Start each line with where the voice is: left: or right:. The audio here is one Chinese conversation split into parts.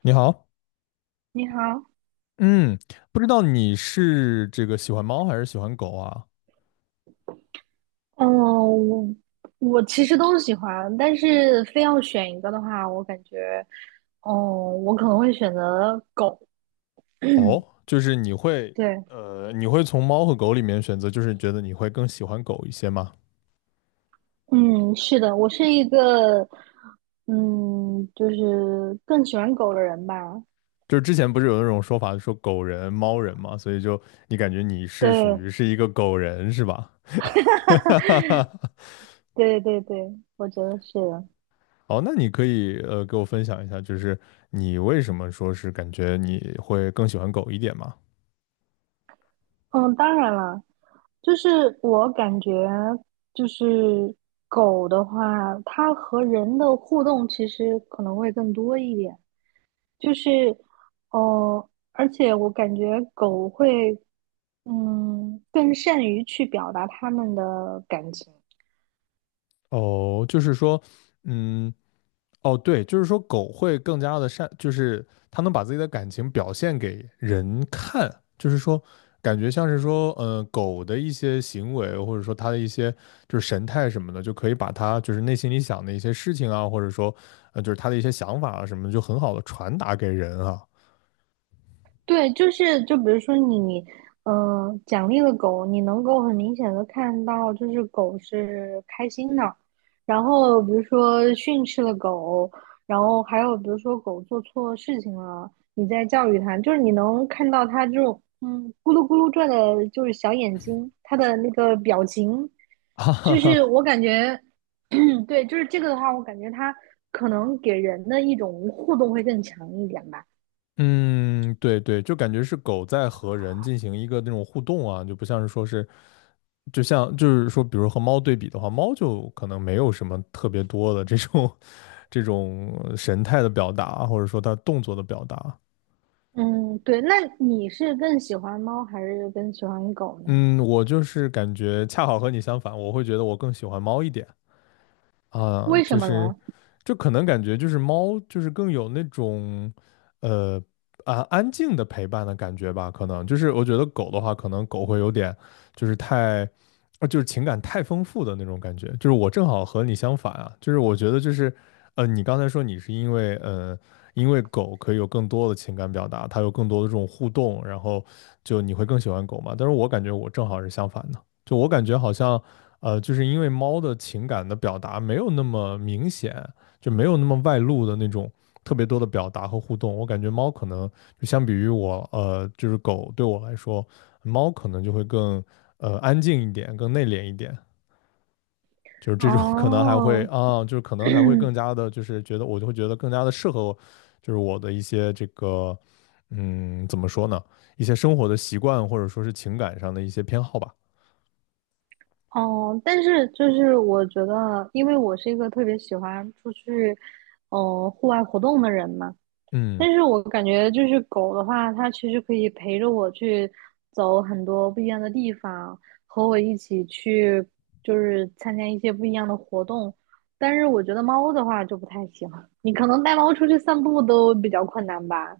left: 你好，
right: 你好。
left: 嗯，不知道你是这个喜欢猫还是喜欢狗啊？
right: 嗯，我我其实都喜欢，但是非要选一个的话，我感觉，哦，我可能会选择狗。
left: 哦，就是你会，
right: 对。
left: 你会从猫和狗里面选择，就是觉得你会更喜欢狗一些吗？
right: 嗯，是的，我是一个，就是更喜欢狗的人吧。
left: 就是之前不是有那种说法说狗人、猫人嘛，所以就你感觉你是属
right: 对
left: 于是一个狗人是吧？
right: 对对对，我觉得是的。
left: 哦，那你可以给我分享一下，就是你为什么说是感觉你会更喜欢狗一点吗？
right: 嗯，当然了，就是我感觉，就是狗的话，它和人的互动其实可能会更多一点。就是，哦，而且我感觉狗会，更善于去表达它们的感情。
left: 哦，就是说，嗯。哦，对，就是说狗会更加的善，就是它能把自己的感情表现给人看，就是说感觉像是说，狗的一些行为或者说它的一些就是神态什么的，就可以把它就是内心里想的一些事情啊，或者说就是它的一些想法啊什么的，就很好的传达给人啊，
right: 对，就比如说你，奖励了狗，你能够很明显的看到，就是狗是开心的。然后比如说训斥了狗，然后还有比如说狗做错事情了，你在教育它，就是你能看到它这种咕噜咕噜转的，就是小眼睛，它的那个表情，
left: 哈哈
right: 就是
left: 哈，
right: 我感觉，对，就是这个的话，我感觉它可能给人的一种互动会更强一点吧。
left: 嗯，对对，就感觉是狗在和人进行一个那种互动啊，就不像是说是。就像就是说，比如和猫对比的话，猫就可能没有什么特别多的这种 这种神态的表达，或者说他动作的表达。
right: 嗯，对，那你是更喜欢猫还是更喜欢狗呢？
left: 嗯，我就是感觉恰好和你相反，我会觉得我更喜欢猫一点。啊，
right: 为
left: 就
right: 什么
left: 是，
right: 呢？
left: 就可能感觉就是猫就是更有那种，呃啊安静的陪伴的感觉吧，可能就是我觉得狗的话，可能狗会有点就是太，啊就是情感太丰富的那种感觉。就是我正好和你相反啊，就是我觉得就是，你刚才说你是因为因为狗可以有更多的情感表达，它有更多的这种互动，然后就你会更喜欢狗嘛？但是我感觉我正好是相反的。就我感觉好像，就是因为猫的情感的表达没有那么明显，就没有那么外露的那种特别多的表达和互动。我感觉猫可能就相比于我，就是狗对我来说，猫可能就会更安静一点，更内敛一点。就是这种 可能还会
right: 哦
left: 啊，就是可能还会更加的，就是觉得我就会觉得更加的适合我，就是我的一些这个，怎么说呢，一些生活的习惯或者说是情感上的一些偏好吧。
right: 哦，但是就是我觉得，因为我是一个特别喜欢出去，户外活动的人嘛。
left: 嗯。
right: 但是我感觉就是狗的话，它其实可以陪着我去走很多不一样的地方，和我一起去就是参加一些不一样的活动。但是我觉得猫的话就不太行，你可能带猫出去散步都比较困难吧。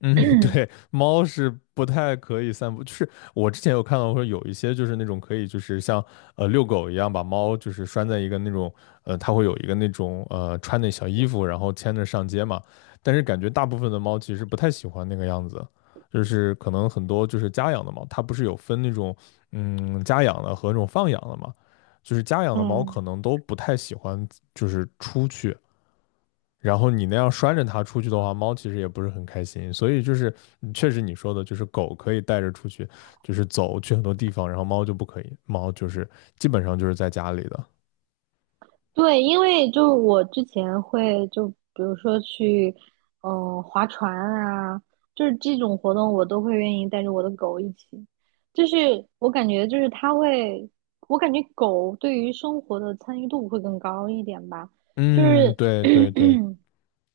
left: 嗯，对，猫是不太可以散步。就是我之前有看到说有一些就是那种可以就是像遛狗一样把猫就是拴在一个那种它会有一个那种穿的小衣服，然后牵着上街嘛。但是感觉大部分的猫其实不太喜欢那个样子，就是可能很多就是家养的猫，它不是有分那种嗯家养的和那种放养的嘛，就是家养的猫
right: 嗯，
left: 可能都不太喜欢就是出去。然后你那样拴着它出去的话，猫其实也不是很开心。所以就是嗯确实你说的，就是狗可以带着出去，就是走去很多地方，然后猫就不可以，猫就是基本上就是在家里的。
right: 对，因为就我之前会就比如说去，划船啊，就是这种活动我都会愿意带着我的狗一起。就是我感觉就是它会，我感觉狗对于生活的参与度会更高一点吧。就
left: 嗯，
right: 是
left: 对对对，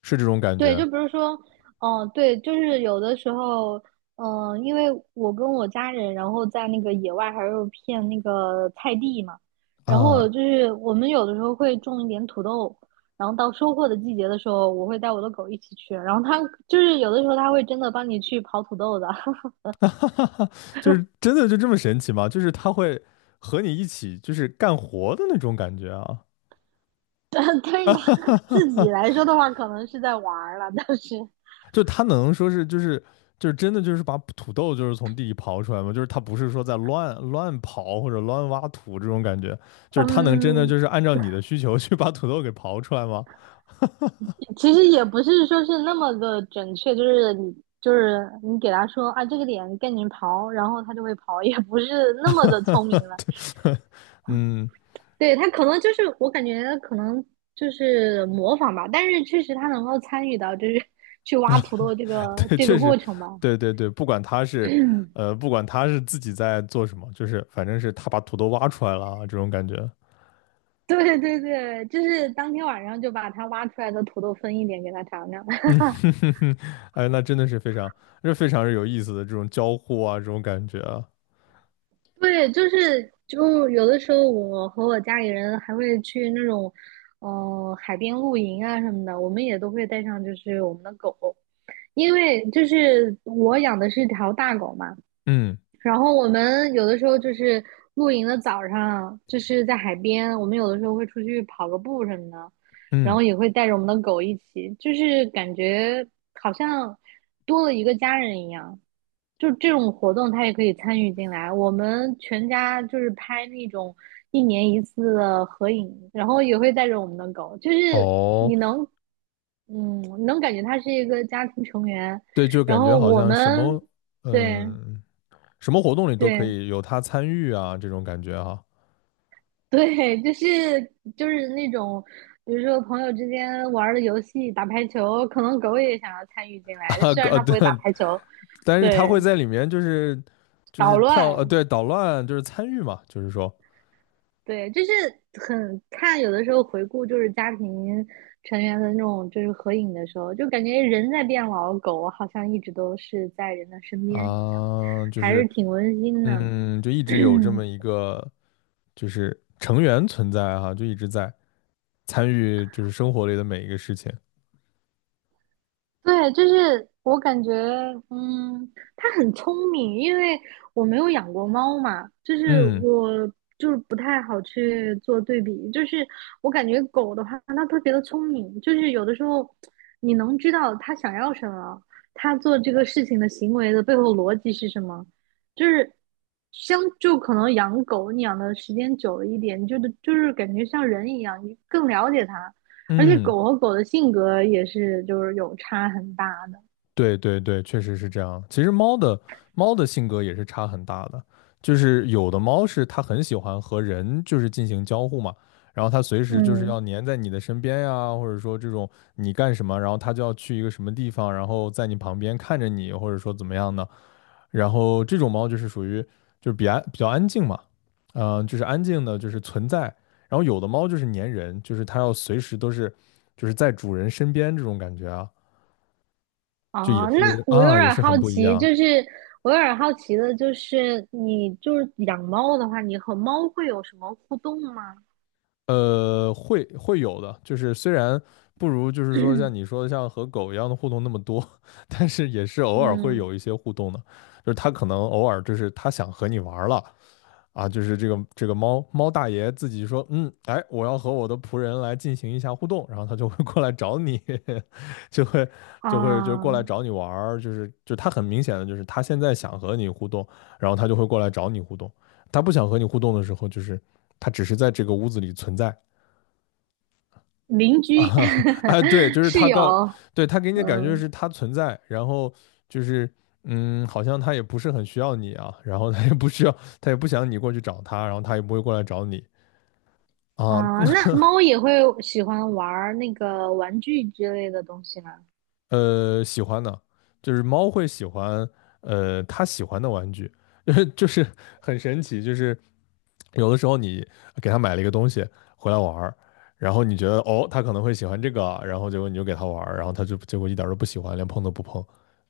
left: 是这种感
right: 对，就
left: 觉
right: 比如说，对，就是有的时候，因为我跟我家人，然后在那个野外还有片那个菜地嘛，然后
left: 啊，
right: 就是我们有的时候会种一点土豆，然后到收获的季节的时候，我会带我的狗一起去，然后它就是有的时候它会真的帮你去刨土豆的，
left: 就是真的就这么神奇吗？就是它会和你一起就是干活的那种感觉啊。
right: 但是它自己 来说的话，可能是在玩儿了，但是，
left: 就他能说是就是就是真的就是把土豆就是从地里刨出来吗？就是他不是说在乱刨或者乱挖土这种感觉，就是他能真的
right: 嗯，
left: 就是按照你的需求去把土豆给刨出来吗？
right: 其实也不是说是那么的准确，就是你给他说啊这个点赶紧刨，然后他就会刨，也不是那么的聪明 了。
left: 对，嗯，
right: 对，他可能就是我感觉可能就是模仿吧，但是确实他能够参与到就是 去挖土豆这个
left: 对，
right: 这
left: 确
right: 个
left: 实，
right: 过程吧。
left: 对对 对，不管他是不管他是自己在做什么，就是反正是他把土豆挖出来了啊这种感觉。
right: 对对对，就是当天晚上就把他挖出来的土豆分一点给他尝尝。
left: 嗯，哼哼哼哎，那真的是非常，这非常是有意思的这种交互啊，这种感觉啊。
right: 对，就是就有的时候，我和我家里人还会去那种，海边露营啊什么的，我们也都会带上就是我们的狗，因为就是我养的是条大狗嘛，
left: 嗯
right: 然后我们有的时候就是露营的早上，就是在海边，我们有的时候会出去跑个步什么的，然
left: 嗯，
right: 后也会带着我们的狗一起，就是感觉好像多了一个家人一样。就这种活动，它也可以参与进来。我们全家就是拍那种一年一次的合影，然后也会带着我们的狗，就是
left: 哦，
right: 你能，能感觉他是一个家庭成员。
left: 对，就
right: 然
left: 感觉
right: 后
left: 好
right: 我
left: 像什
right: 们，
left: 么，
right: 对
left: 嗯，什么活动里都可
right: 对，
left: 以有他参与啊，这种感觉哈。
right: 对，就是那种，比如说朋友之间玩儿的游戏，打排球，可能狗也想要参与进
left: 啊，
right: 来，虽然它不
left: 对，
right: 会打排球，
left: 但是他
right: 对，
left: 会在里面就是就
right: 捣
left: 是跳，
right: 乱，
left: 对，捣乱就是参与嘛，就是说
right: 对，就是有的时候回顾就是家庭成员的那种就是合影的时候，就感觉人在变老，狗好像一直都是在人的身边一样，
left: 啊，就
right: 还是
left: 是
right: 挺温馨的。
left: 嗯，就一直有这么一 个就是成员存在哈，就一直在参与就是生活里的每一个事情。
right: 对，就是我感觉，它很聪明，因为我没有养过猫嘛，就是
left: 嗯
right: 我就是不太好去做对比，就是我感觉狗的话，它特别的聪明，就是有的时候你能知道它想要什么，它做这个事情的行为的背后逻辑是什么，就是可能养狗，你养的时间久了一点，你就是感觉像人一样，你更了解它，而且
left: 嗯。
right: 狗和狗的性格也是就是有差很大的。
left: 对对对，确实是这样。其实猫的猫的性格也是差很大的，就是有的猫是它很喜欢和人就是进行交互嘛，然后它随时就是
right: 嗯，
left: 要黏在你的身边呀，或者说这种你干什么，然后它就要去一个什么地方，然后在你旁边看着你，或者说怎么样呢？然后这种猫就是属于就是比较比较安静嘛，嗯、就是安静的，就是存在。然后有的猫就是粘人，就是它要随时都是就是在主人身边这种感觉啊。就也
right: 哦，那
left: 是
right: 我有
left: 啊，也
right: 点
left: 是
right: 好
left: 很不一
right: 奇，
left: 样。
right: 就是我有点好奇的，就是你就是养猫的话，你和猫会有什么互动吗？
left: 会会有的，就是虽然不如就是说像你说的像和狗一样的互动那么多，但是也是偶尔会
right: 嗯
left: 有一些互动的，就是它可能偶尔就是它想和你玩儿了，啊，就是这个这个猫猫大爷自己说，嗯，哎，我要和我的仆人来进行一下互动，然后他就会过来找你，就会就会就过来
right: 啊，
left: 找你玩儿，就是就他很明显的就是他现在想和你互动，然后他就会过来找你互动，他不想和你互动的时候，就是他只是在这个屋子里存在
right: 邻居
left: 啊，哎，对，就是
right: 室
left: 他告，
right: 友
left: 对，他给你的感觉
right: 嗯，
left: 是他存在，然后就是嗯，好像他也不是很需要你啊，然后他也不需要，他也不想你过去找他，然后他也不会过来找你。啊，
right: 那
left: 那
right: 猫也会喜欢玩儿那个玩具之类的东西吗？
left: 喜欢的，就是猫会喜欢，它喜欢的玩具，就是很神奇，就是有的时候你给它买了一个东西回来玩儿，然后你觉得哦，它可能会喜欢这个啊，然后结果你就给它玩儿，然后它就结果一点儿都不喜欢，连碰都不碰，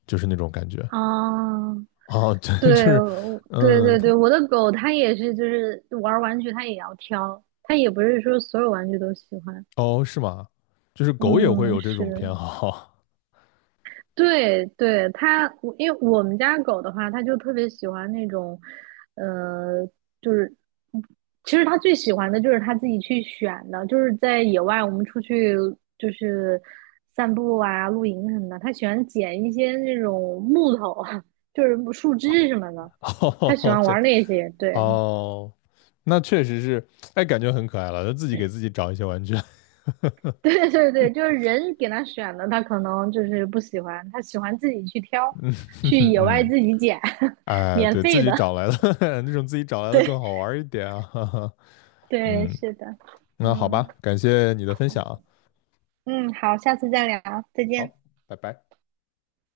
left: 就是那种感觉。
right: 啊，
left: 哦，对，就
right: 对，
left: 是，
right: 我对
left: 嗯，
right: 对
left: 它，
right: 对，我的狗它也是，就是玩儿玩具它也要挑，它也不是说所有玩具都喜欢。
left: 哦，是吗？就是狗也会
right: 嗯，
left: 有这
right: 是
left: 种
right: 的，
left: 偏好，
right: 对对，它，我因为我们家狗的话，它就特别喜欢那种，呃，就是其实它最喜欢的就是它自己去选的，就是在野外我们出去就是散步啊、露营什么的，它喜欢捡一些那种木头，就是树枝什么的，它喜
left: 哦，
right: 欢
left: 这样。
right: 玩那些，对。
left: 哦，那确实是，哎，感觉很可爱了，他自己给自己找一些玩具，
right: 对对对，就是人给他选的，他可能就是不喜欢，他喜欢自己去挑，去 野外
left: 嗯，
right: 自己捡，
left: 哎，
right: 免
left: 对，自
right: 费
left: 己找
right: 的。
left: 来的 那种自己找 来的更
right: 对
left: 好玩一点啊，
right: 对，
left: 嗯，
right: 是的，
left: 那好
right: 嗯
left: 吧，感谢你的分享啊，
right: 嗯，好，下次再聊，再见。
left: 好，拜拜。